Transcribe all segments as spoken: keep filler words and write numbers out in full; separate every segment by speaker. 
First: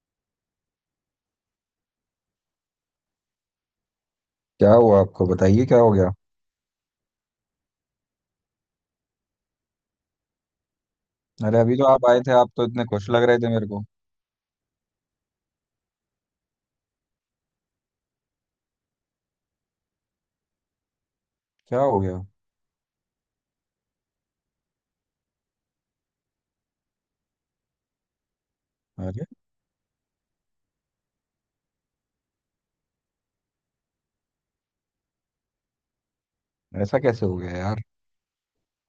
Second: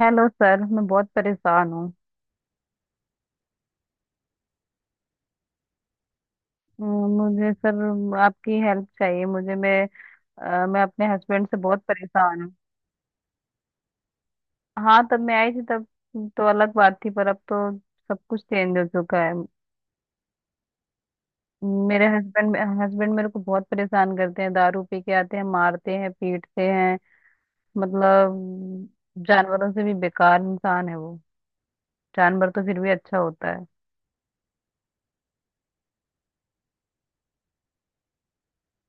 Speaker 1: Hello sir, मैं बहुत परेशान हूँ।
Speaker 2: क्या हुआ आपको बताइए क्या हो गया।
Speaker 1: अ, मुझे सर आपकी हेल्प चाहिए। मुझे मैं अ, मैं अपने हस्बैंड से
Speaker 2: अरे अभी
Speaker 1: बहुत
Speaker 2: तो आप आए थे,
Speaker 1: परेशान
Speaker 2: आप
Speaker 1: हूँ।
Speaker 2: तो इतने खुश लग रहे थे मेरे को।
Speaker 1: हाँ, तब मैं आई थी तब तो अलग बात थी, पर अब तो सब कुछ चेंज हो चुका है।
Speaker 2: क्या हो
Speaker 1: मेरे
Speaker 2: गया।
Speaker 1: हस्बैंड हस्बैंड मेरे को बहुत परेशान करते हैं। दारू पी के आते हैं, मारते हैं, पीटते हैं। मतलब,
Speaker 2: अरे,
Speaker 1: जानवरों से भी बेकार इंसान है वो। जानवर तो फिर भी अच्छा होता है।
Speaker 2: ऐसा कैसे हो गया यार।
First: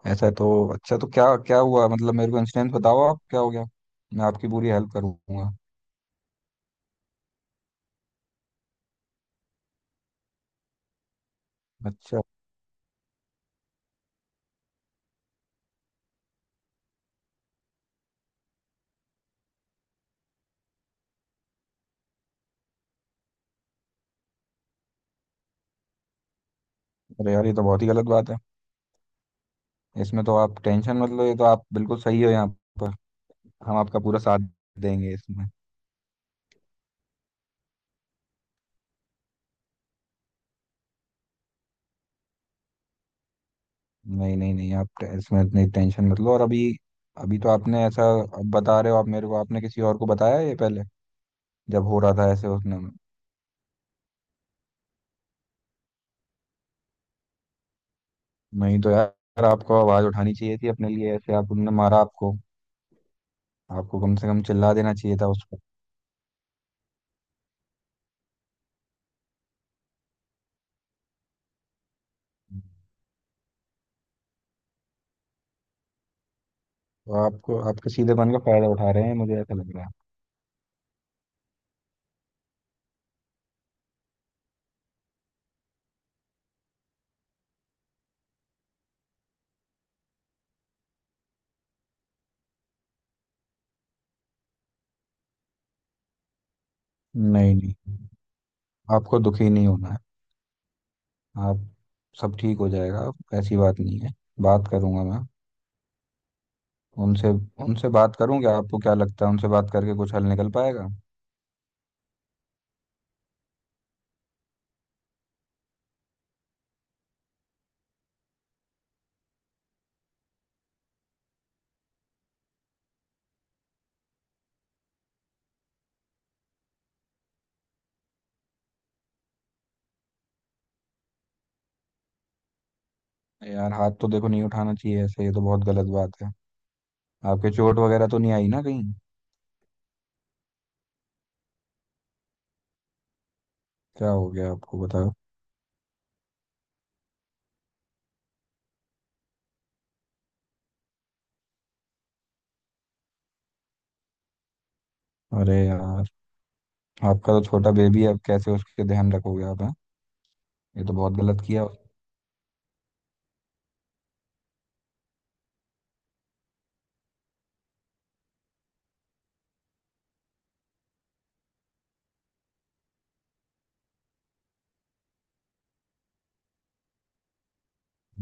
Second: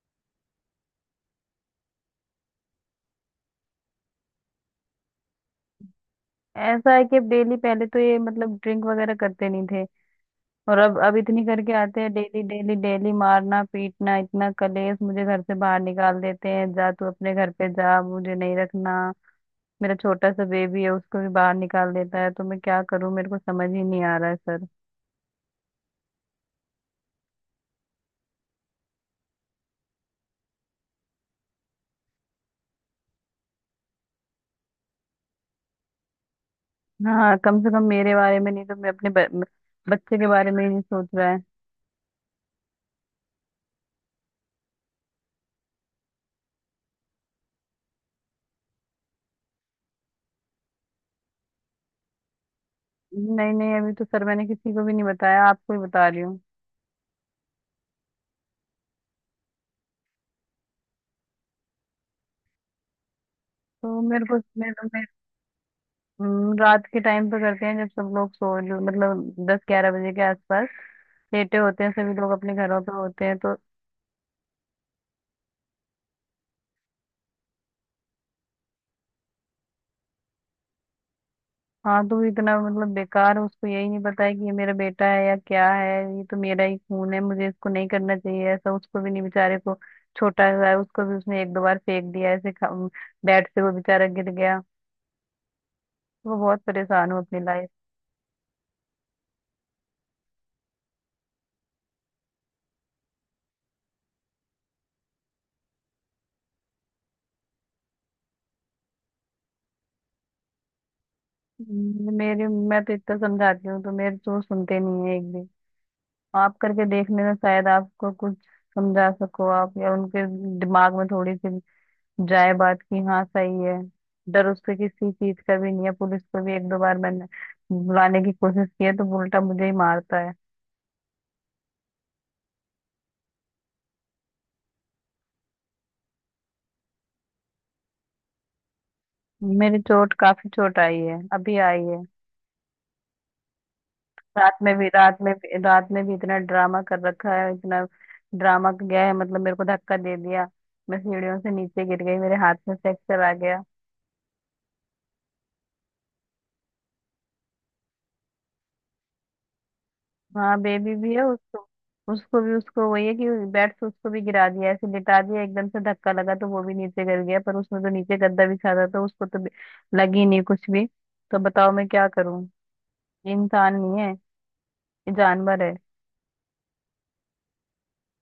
Speaker 2: ऐसा तो अच्छा, तो क्या क्या हुआ, मतलब मेरे को इंसिडेंट बताओ आप, क्या हो गया। मैं आपकी पूरी हेल्प करूंगा।
Speaker 1: ऐसा है कि डेली, पहले तो ये मतलब ड्रिंक वगैरह करते नहीं, और अब अब इतनी करके आते हैं।
Speaker 2: अच्छा।
Speaker 1: डेली डेली डेली मारना पीटना इतना कलेश, मुझे घर से बाहर निकाल देते हैं। जा तू अपने घर पे जा, मुझे नहीं रखना। मेरा छोटा सा बेबी है, उसको भी बाहर निकाल देता है। तो मैं क्या करूं? मेरे को समझ ही नहीं आ रहा है सर।
Speaker 2: अरे यार, ये तो बहुत ही गलत बात है। इसमें तो आप टेंशन मत लो, ये तो आप बिल्कुल सही हो यहाँ पर। हम आपका पूरा साथ देंगे इसमें।
Speaker 1: हाँ, कम से कम मेरे बारे में नहीं तो मैं अपने ब, बच्चे के बारे में ही नहीं सोच रहा है।
Speaker 2: नहीं नहीं नहीं, आप टे- इसमें इतनी टेंशन मत लो। और अभी अभी तो आपने ऐसा अब बता रहे हो आप मेरे को, आपने किसी और को बताया ये पहले जब हो रहा था ऐसे उसने?
Speaker 1: नहीं नहीं, अभी तो सर मैंने किसी को भी नहीं बताया, आपको ही बता रही हूँ।
Speaker 2: नहीं तो यार, आपको आवाज उठानी चाहिए थी अपने लिए, ऐसे आप उनने मारा आपको। आपको
Speaker 1: तो
Speaker 2: कम
Speaker 1: मेरे
Speaker 2: से
Speaker 1: को
Speaker 2: कम चिल्ला
Speaker 1: मेरे,
Speaker 2: देना
Speaker 1: मेरे,
Speaker 2: चाहिए था उस पर।
Speaker 1: हम्म, रात के टाइम पे करते हैं, जब सब लोग सो, मतलब दस ग्यारह बजे के आसपास लेटे होते हैं, सभी लोग अपने घरों पे होते हैं तो।
Speaker 2: तो आपको, आपके सीधेपन का फायदा उठा रहे हैं, मुझे ऐसा लग रहा है।
Speaker 1: हाँ, तो वो इतना मतलब बेकार, उसको यही नहीं पता है कि ये मेरा बेटा है या क्या है। ये तो मेरा ही खून है, मुझे इसको नहीं करना चाहिए ऐसा। उसको भी नहीं, बेचारे को छोटा हुआ है। उसको भी उसने एक दो बार फेंक दिया ऐसे। खा- बेड से वो बेचारा गिर गया। वो बहुत परेशान हूँ अपनी
Speaker 2: नहीं
Speaker 1: लाइफ।
Speaker 2: नहीं, आपको दुखी नहीं होना है आप। सब ठीक हो जाएगा, ऐसी बात नहीं है। बात करूंगा मैं उनसे। उनसे बात करूंगा। आपको क्या लगता है, उनसे बात करके कुछ हल निकल पाएगा?
Speaker 1: मेरे मैं तो इतना समझाती हूँ, तो मेरे तो वो सुनते नहीं है एक भी। आप करके देख लेना, शायद आपको कुछ समझा सको आप, या उनके दिमाग में थोड़ी सी जाए बात की। हाँ सही है। डर उससे किसी चीज का भी नहीं है। पुलिस को भी एक दो बार मैंने बुलाने की कोशिश की है, तो वो उल्टा मुझे ही मारता है।
Speaker 2: यार, हाथ तो देखो नहीं उठाना चाहिए ऐसे, ये तो बहुत गलत बात है। आपके चोट वगैरह तो नहीं आई ना कहीं?
Speaker 1: मेरी चोट, काफी चोट आई है, अभी आई है।
Speaker 2: क्या हो गया
Speaker 1: रात में
Speaker 2: आपको
Speaker 1: भी
Speaker 2: बताओ।
Speaker 1: रात में भी रात में भी इतना ड्रामा कर रखा है, इतना ड्रामा गया है। मतलब मेरे को धक्का दे दिया, मैं सीढ़ियों से नीचे गिर गई, मेरे हाथ में फ्रैक्चर आ गया।
Speaker 2: अरे यार। आपका तो छोटा बेबी है, अब कैसे उसके ध्यान रखोगे आप हैं।
Speaker 1: हाँ,
Speaker 2: ये
Speaker 1: बेबी
Speaker 2: तो
Speaker 1: भी
Speaker 2: बहुत
Speaker 1: है।
Speaker 2: गलत किया।
Speaker 1: उसको उसको भी, उसको वही है कि बेड से उसको भी गिरा दिया। ऐसे लिटा दिया, एकदम से धक्का लगा तो वो भी नीचे गिर गया। पर उसमें तो नीचे गद्दा बिछा था, तो उसको तो भी- लगी नहीं कुछ भी। तो बताओ मैं क्या करूं? ये इंसान नहीं है, ये जानवर है।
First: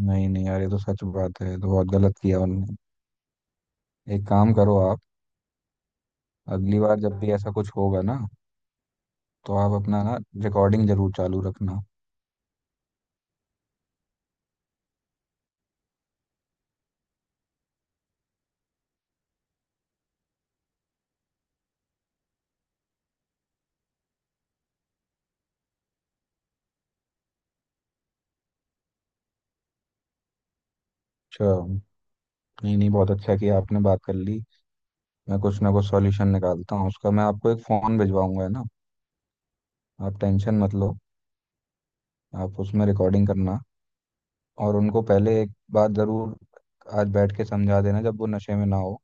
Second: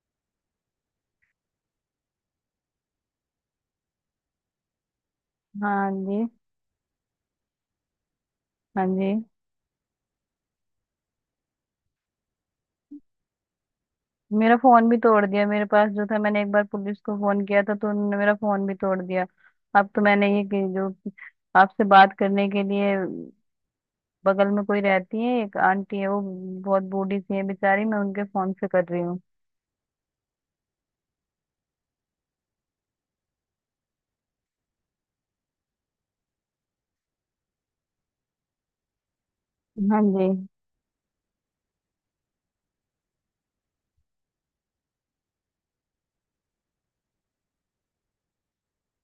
Speaker 2: नहीं नहीं यार, ये तो सच बात है, ये तो बहुत गलत किया उनने। एक काम करो आप,
Speaker 1: हाँ जी,
Speaker 2: अगली बार जब भी ऐसा कुछ होगा ना
Speaker 1: हाँ जी।
Speaker 2: तो आप अपना ना रिकॉर्डिंग जरूर चालू रखना।
Speaker 1: मेरा फोन भी तोड़ दिया। मेरे पास जो था, मैंने एक बार पुलिस को फोन किया था तो उन्होंने मेरा फोन भी तोड़ दिया। अब तो मैंने ये कि- जो आपसे बात करने के लिए, बगल में कोई रहती है, एक आंटी है, वो बहुत बूढ़ी सी है बेचारी, मैं उनके फोन से कर रही हूँ।
Speaker 2: अच्छा। नहीं नहीं, बहुत अच्छा किया आपने बात कर ली। मैं कुछ ना कुछ सॉल्यूशन निकालता हूँ उसका, मैं आपको एक फ़ोन भिजवाऊंगा, है ना?
Speaker 1: हाँ
Speaker 2: आप
Speaker 1: जी।
Speaker 2: टेंशन मत लो। आप उसमें रिकॉर्डिंग करना। और उनको पहले एक बात ज़रूर आज बैठ के समझा देना, जब वो नशे में ना हो,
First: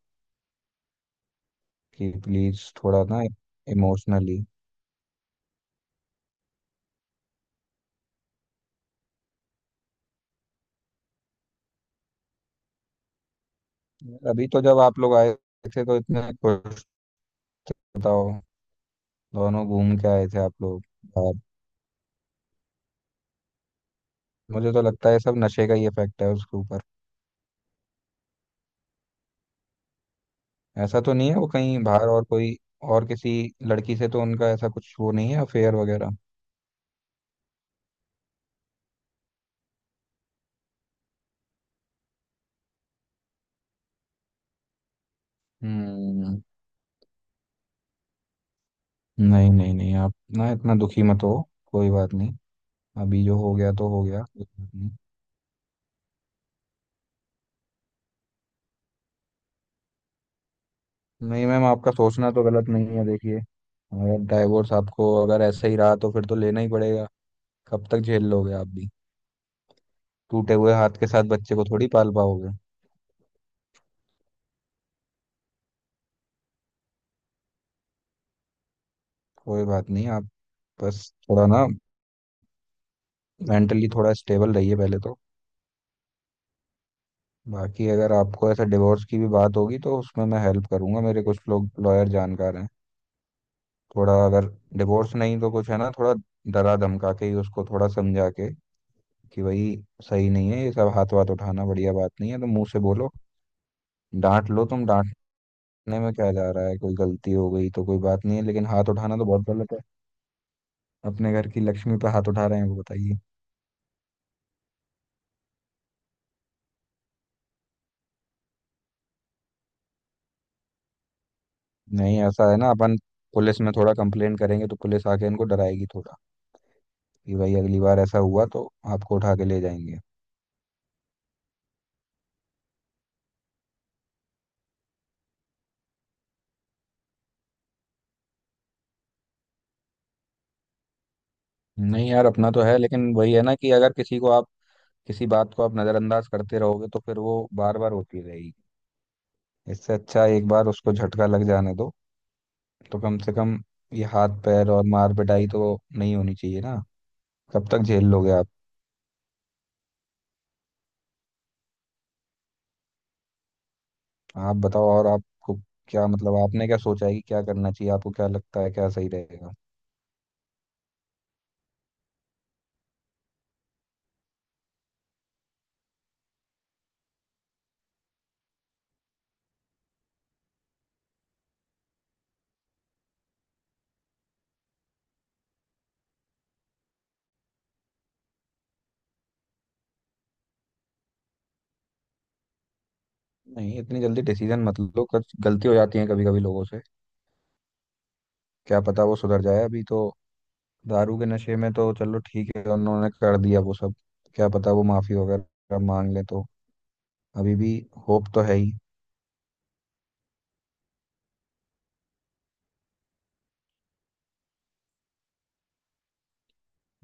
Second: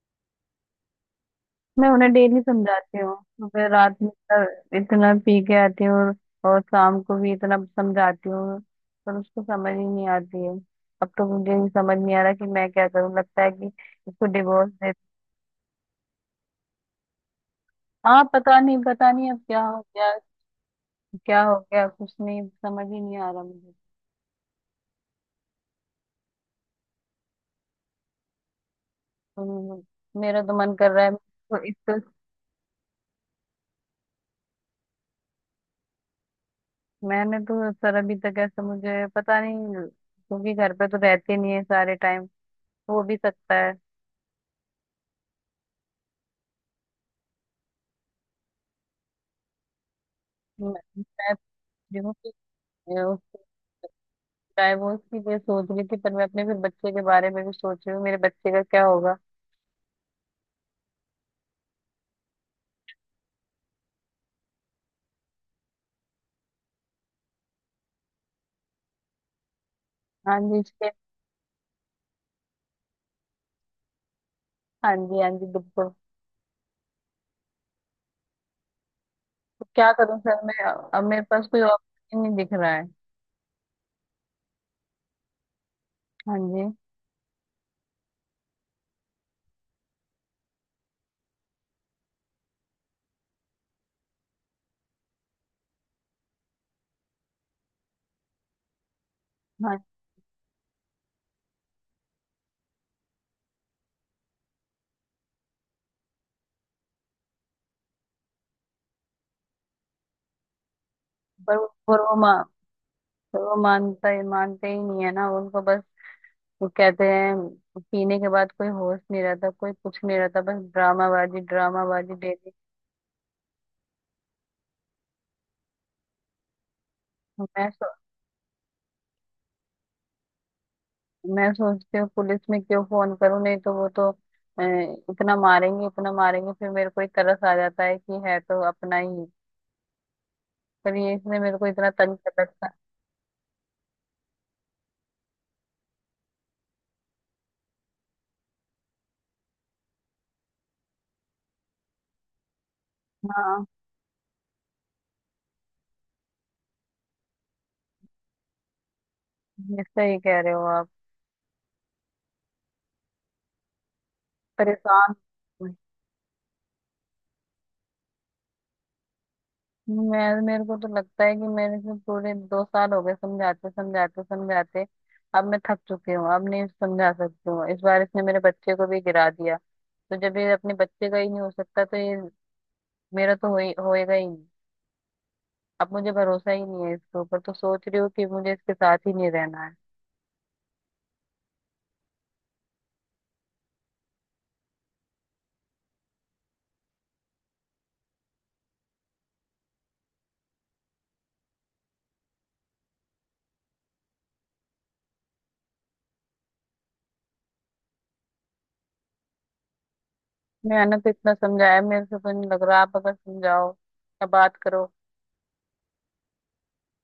Speaker 1: मैं
Speaker 2: कि
Speaker 1: उन्हें डेली
Speaker 2: प्लीज़
Speaker 1: समझाती
Speaker 2: थोड़ा ना
Speaker 1: हूँ, फिर रात में इतना
Speaker 2: इमोशनली।
Speaker 1: इतना पी के आती हूँ, और, और शाम को भी इतना समझाती हूँ पर उसको समझ ही नहीं आती है। अब तो मुझे ही समझ नहीं आ रहा कि मैं क्या करूँ। लगता है कि इसको
Speaker 2: अभी तो
Speaker 1: डिवोर्स
Speaker 2: जब
Speaker 1: दे।
Speaker 2: आप लोग आए थे तो इतने खुश,
Speaker 1: हाँ
Speaker 2: बताओ।
Speaker 1: पता नहीं, पता नहीं अब क्या
Speaker 2: दोनों
Speaker 1: हो
Speaker 2: घूम के
Speaker 1: गया।
Speaker 2: आए थे आप लोग बाहर।
Speaker 1: क्या हो गया, कुछ नहीं, समझ ही नहीं आ रहा मुझे।
Speaker 2: मुझे तो लगता है सब नशे का ही इफेक्ट है उसके ऊपर।
Speaker 1: तो मेरा तो मन कर
Speaker 2: ऐसा
Speaker 1: रहा है
Speaker 2: तो नहीं है वो
Speaker 1: इसको,
Speaker 2: कहीं
Speaker 1: इसको।
Speaker 2: बाहर और कोई, और किसी लड़की से तो उनका ऐसा कुछ वो नहीं है, अफेयर वगैरह?
Speaker 1: मैंने तो सर अभी तक ऐसा मुझे पता नहीं, क्योंकि घर पे तो रहते नहीं है सारे टाइम, तो हो भी सकता है।
Speaker 2: हम्म। नहीं नहीं नहीं, आप ना
Speaker 1: मैं
Speaker 2: इतना
Speaker 1: मैं
Speaker 2: दुखी मत हो,
Speaker 1: सोच
Speaker 2: कोई
Speaker 1: रही हूँ
Speaker 2: बात
Speaker 1: कि
Speaker 2: नहीं।
Speaker 1: अ,
Speaker 2: अभी जो
Speaker 1: उसको
Speaker 2: हो गया तो हो गया, कोई बात नहीं।
Speaker 1: डाइवोर्स की मैं सोच रही थी। पर मैं अपने फिर बच्चे के बारे में भी सोच रही हूँ, मेरे बच्चे का क्या होगा।
Speaker 2: नहीं मैम, आपका सोचना तो गलत नहीं है, देखिए अगर डाइवोर्स, आपको अगर ऐसा ही रहा तो फिर तो लेना ही पड़ेगा। कब तक झेल लोगे आप भी।
Speaker 1: हाँ
Speaker 2: टूटे
Speaker 1: जी
Speaker 2: हुए
Speaker 1: इसके।
Speaker 2: हाथ के साथ बच्चे को थोड़ी पाल पाओगे।
Speaker 1: हाँ जी, हाँ जी, बिल्कुल।
Speaker 2: कोई
Speaker 1: तो
Speaker 2: बात
Speaker 1: क्या
Speaker 2: नहीं,
Speaker 1: करूँ
Speaker 2: आप
Speaker 1: सर मैं? अब
Speaker 2: बस
Speaker 1: मेरे
Speaker 2: थोड़ा
Speaker 1: पास कोई
Speaker 2: ना
Speaker 1: ऑप्शन नहीं दिख रहा है।
Speaker 2: मेंटली थोड़ा स्टेबल रहिए पहले तो।
Speaker 1: हाँ जी।
Speaker 2: बाकी अगर आपको ऐसा डिवोर्स की भी बात होगी तो उसमें मैं हेल्प करूंगा, मेरे कुछ लोग लॉयर जानकार हैं। थोड़ा अगर डिवोर्स नहीं तो कुछ है ना, थोड़ा डरा धमका के ही उसको थोड़ा समझा के, कि भाई
Speaker 1: हाँ।
Speaker 2: सही नहीं है ये सब, हाथ वाथ उठाना बढ़िया बात नहीं है, तो मुंह से बोलो, डांट लो, तुम डांटने में क्या जा रहा है। कोई गलती हो गई तो कोई बात नहीं है, लेकिन हाथ उठाना तो बहुत गलत है। अपने घर
Speaker 1: पर
Speaker 2: की
Speaker 1: वो
Speaker 2: लक्ष्मी
Speaker 1: पर
Speaker 2: पे
Speaker 1: वो
Speaker 2: हाथ
Speaker 1: मा
Speaker 2: उठा रहे हैं वो, बताइए।
Speaker 1: पर वो मानता ही मानते ही नहीं है ना, उनको बस वो कहते हैं, पीने के बाद कोई होश नहीं रहता, कोई कुछ नहीं रहता, बस ड्रामाबाजी ड्रामाबाजी
Speaker 2: नहीं, ऐसा
Speaker 1: डेली।
Speaker 2: है ना अपन पुलिस में थोड़ा कंप्लेन करेंगे तो पुलिस आके इनको डराएगी थोड़ा, कि भाई
Speaker 1: मैं
Speaker 2: अगली
Speaker 1: सो,
Speaker 2: बार ऐसा हुआ तो आपको उठा के ले जाएंगे।
Speaker 1: मैं सोचती हूँ पुलिस में क्यों फोन करूँ, नहीं तो वो तो अ, इतना मारेंगे इतना मारेंगे। फिर मेरे को ही तरस आ जाता है कि है तो अपना ही, पर ये इसने मेरे को इतना
Speaker 2: नहीं
Speaker 1: तंग
Speaker 2: यार,
Speaker 1: कर
Speaker 2: अपना तो
Speaker 1: रखा है।
Speaker 2: है, लेकिन वही है ना कि अगर किसी को आप, किसी बात को आप नज़रअंदाज करते रहोगे तो फिर वो बार बार होती रहेगी। इससे अच्छा एक बार उसको झटका लग जाने दो, तो कम से कम
Speaker 1: हाँ,
Speaker 2: ये हाथ पैर और मार पिटाई तो नहीं होनी चाहिए ना। कब तक झेल लोगे आप।
Speaker 1: ये सही कह रहे हो आप।
Speaker 2: आप बताओ, और
Speaker 1: परेशान।
Speaker 2: आपको क्या मतलब, आपने क्या सोचा है कि क्या करना चाहिए, आपको क्या लगता है क्या सही रहेगा?
Speaker 1: मैं, मेरे को तो लगता है कि मेरे से पूरे दो साल हो गए समझाते समझाते समझाते। अब मैं थक चुकी हूँ, अब नहीं समझा सकती हूँ। इस बार इसने मेरे बच्चे को भी गिरा दिया, तो जब ये अपने बच्चे का ही नहीं हो सकता, तो ये मेरा तो हो ही होएगा ही नहीं। अब मुझे भरोसा ही नहीं है इसके ऊपर। तो सोच रही हूँ कि मुझे इसके साथ ही नहीं रहना है।
Speaker 2: नहीं, इतनी जल्दी डिसीजन मत लो, कुछ गलती हो जाती है कभी कभी लोगों से। क्या पता वो सुधर जाए, अभी तो दारू के नशे में तो चलो ठीक है उन्होंने कर दिया वो सब। क्या पता वो माफी वगैरह मांग ले तो, अभी भी होप तो है ही।
Speaker 1: मैंने तो इतना समझाया, मेरे से तो नहीं लग रहा। आप अगर समझाओ या बात करो,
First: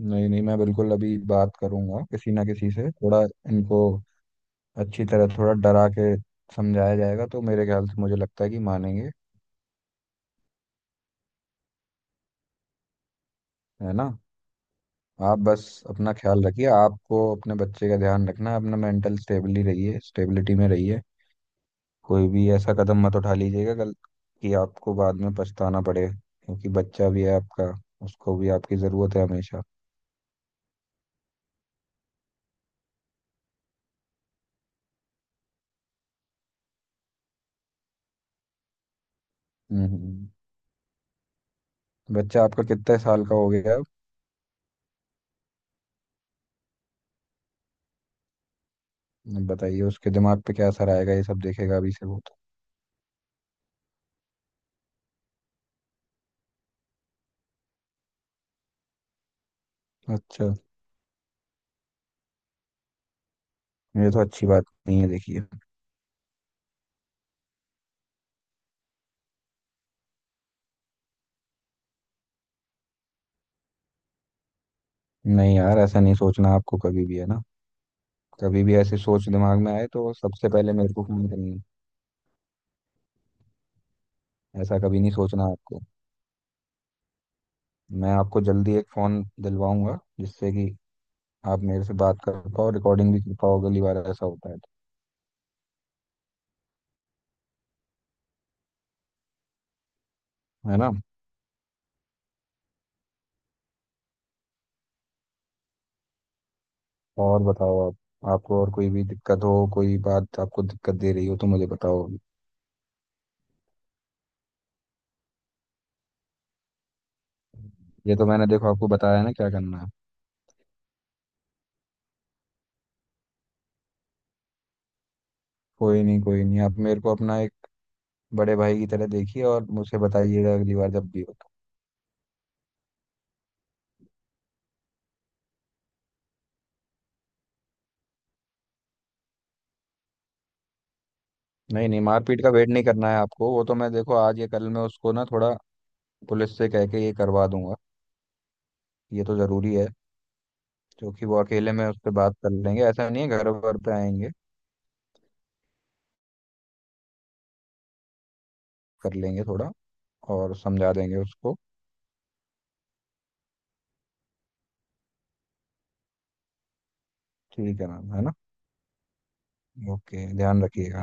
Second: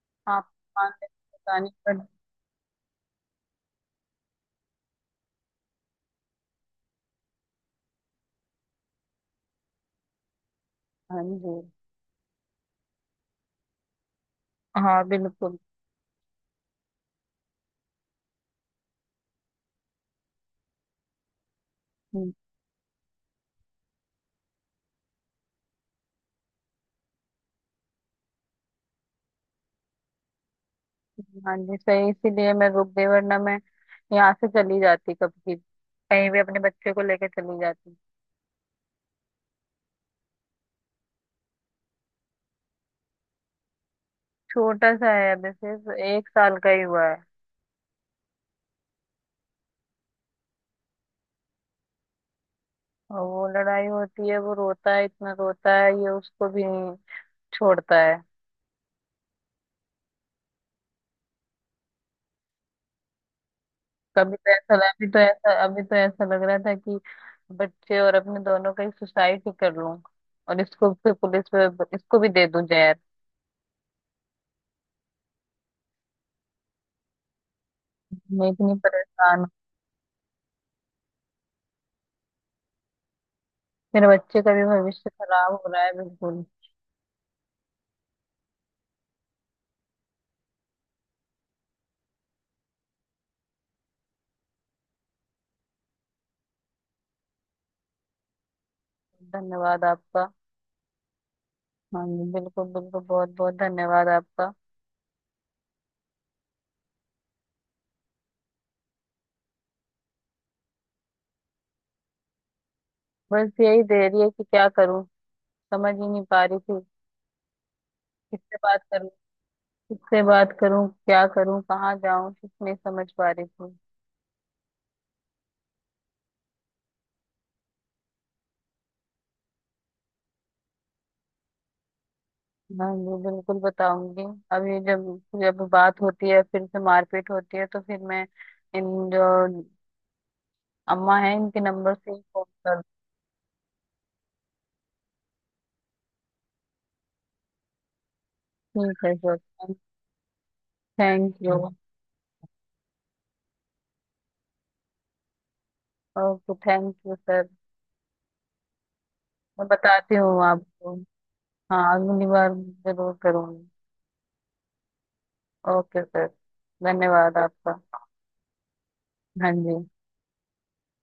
Speaker 2: नहीं नहीं,
Speaker 1: आप
Speaker 2: मैं
Speaker 1: मान
Speaker 2: बिल्कुल
Speaker 1: लें
Speaker 2: अभी
Speaker 1: तो
Speaker 2: बात
Speaker 1: बतानी पड़।
Speaker 2: करूंगा किसी ना किसी से, थोड़ा इनको अच्छी तरह थोड़ा डरा के समझाया जाएगा तो मेरे ख्याल से, मुझे लगता है कि मानेंगे,
Speaker 1: हाँ जी।
Speaker 2: है ना?
Speaker 1: हाँ
Speaker 2: आप
Speaker 1: बिल्कुल।
Speaker 2: बस अपना ख्याल रखिए, आपको अपने बच्चे का ध्यान रखना है, अपना मेंटल स्टेबली रहिए, स्टेबिलिटी में रहिए। कोई भी ऐसा कदम मत उठा लीजिएगा गल कि आपको बाद में पछताना पड़े, क्योंकि बच्चा भी है आपका, उसको भी आपकी ज़रूरत है हमेशा।
Speaker 1: हाँ जी सही, इसीलिए मैं रुक गई, वरना मैं यहाँ से चली जाती, कभी कहीं भी अपने बच्चे को लेके चली जाती।
Speaker 2: हम्म। बच्चा आपका कितने साल का हो गया अब?
Speaker 1: छोटा सा है, अभी सिर्फ एक साल का ही हुआ है।
Speaker 2: बताइए उसके दिमाग पे क्या असर आएगा, ये सब देखेगा अभी से वो
Speaker 1: और वो लड़ाई होती है, वो रोता है, इतना रोता है, ये उसको भी नहीं छोड़ता है।
Speaker 2: तो। अच्छा, ये तो
Speaker 1: कभी
Speaker 2: अच्छी
Speaker 1: तो
Speaker 2: बात
Speaker 1: ऐसा लगा-
Speaker 2: नहीं
Speaker 1: अभी
Speaker 2: है
Speaker 1: तो
Speaker 2: देखिए।
Speaker 1: ऐसा, अभी तो ऐसा लग रहा था कि बच्चे और अपने दोनों का ही सुसाइड ही कर लूं, और इसको फिर पुलिस पे, इसको भी दे दूं जहर।
Speaker 2: नहीं यार, ऐसा नहीं सोचना आपको कभी भी, है ना?
Speaker 1: मैं
Speaker 2: कभी
Speaker 1: इतनी
Speaker 2: भी ऐसी सोच
Speaker 1: परेशान हूँ।
Speaker 2: दिमाग में आए तो सबसे पहले मेरे को फोन करनी
Speaker 1: मेरे बच्चे का
Speaker 2: है,
Speaker 1: भी
Speaker 2: ऐसा कभी
Speaker 1: भविष्य
Speaker 2: नहीं सोचना
Speaker 1: खराब हो
Speaker 2: आपको।
Speaker 1: रहा है बिल्कुल।
Speaker 2: मैं आपको जल्दी एक फोन दिलवाऊंगा जिससे कि आप मेरे से बात कर पाओ, रिकॉर्डिंग भी कर पाओ अगली बार ऐसा होता है तो,
Speaker 1: धन्यवाद आपका।
Speaker 2: है ना?
Speaker 1: हाँ जी बिल्कुल बिल्कुल, बहुत बहुत धन्यवाद आपका।
Speaker 2: और बताओ आप, आपको और कोई भी दिक्कत हो, कोई बात आपको दिक्कत दे रही हो तो मुझे बताओ।
Speaker 1: बस यही दे रही है कि क्या करूं, समझ ही नहीं पा रही थी।
Speaker 2: ये तो मैंने
Speaker 1: किससे
Speaker 2: देखो
Speaker 1: बात
Speaker 2: आपको
Speaker 1: करूं,
Speaker 2: बताया ना क्या करना है।
Speaker 1: किससे बात करूं, क्या करूं, कहाँ जाऊं, कुछ नहीं समझ पा रही थी।
Speaker 2: कोई नहीं कोई नहीं, आप मेरे को अपना एक बड़े भाई की तरह देखिए और मुझे बताइएगा अगली बार जब भी हो तो।
Speaker 1: हाँ जी बिल्कुल, बताऊंगी। अभी जब जब बात होती है, फिर से मारपीट होती है, तो फिर मैं इन, जो अम्मा है, इनके
Speaker 2: नहीं
Speaker 1: नंबर
Speaker 2: नहीं,
Speaker 1: से ही
Speaker 2: मारपीट
Speaker 1: फोन
Speaker 2: का वेट
Speaker 1: कर।
Speaker 2: नहीं करना है आपको, वो तो मैं देखो आज या कल मैं उसको ना थोड़ा पुलिस से कह के ये करवा दूंगा।
Speaker 1: ठीक है
Speaker 2: ये तो ज़रूरी
Speaker 1: सर।
Speaker 2: है, क्योंकि
Speaker 1: थैंक
Speaker 2: वो
Speaker 1: यू।
Speaker 2: अकेले में उस पर बात कर लेंगे, ऐसा नहीं है घर वर पे आएंगे।
Speaker 1: Okay thank you sir.
Speaker 2: कर लेंगे
Speaker 1: मैं
Speaker 2: थोड़ा
Speaker 1: बताती हूँ
Speaker 2: और समझा
Speaker 1: आपको।
Speaker 2: देंगे उसको।
Speaker 1: हाँ अगली बार जरूर करूंगी। Okay sir. धन्यवाद आपका।
Speaker 2: ठीक है मैम, है ना?
Speaker 1: हाँ जी।
Speaker 2: ओके, ध्यान रखिएगा।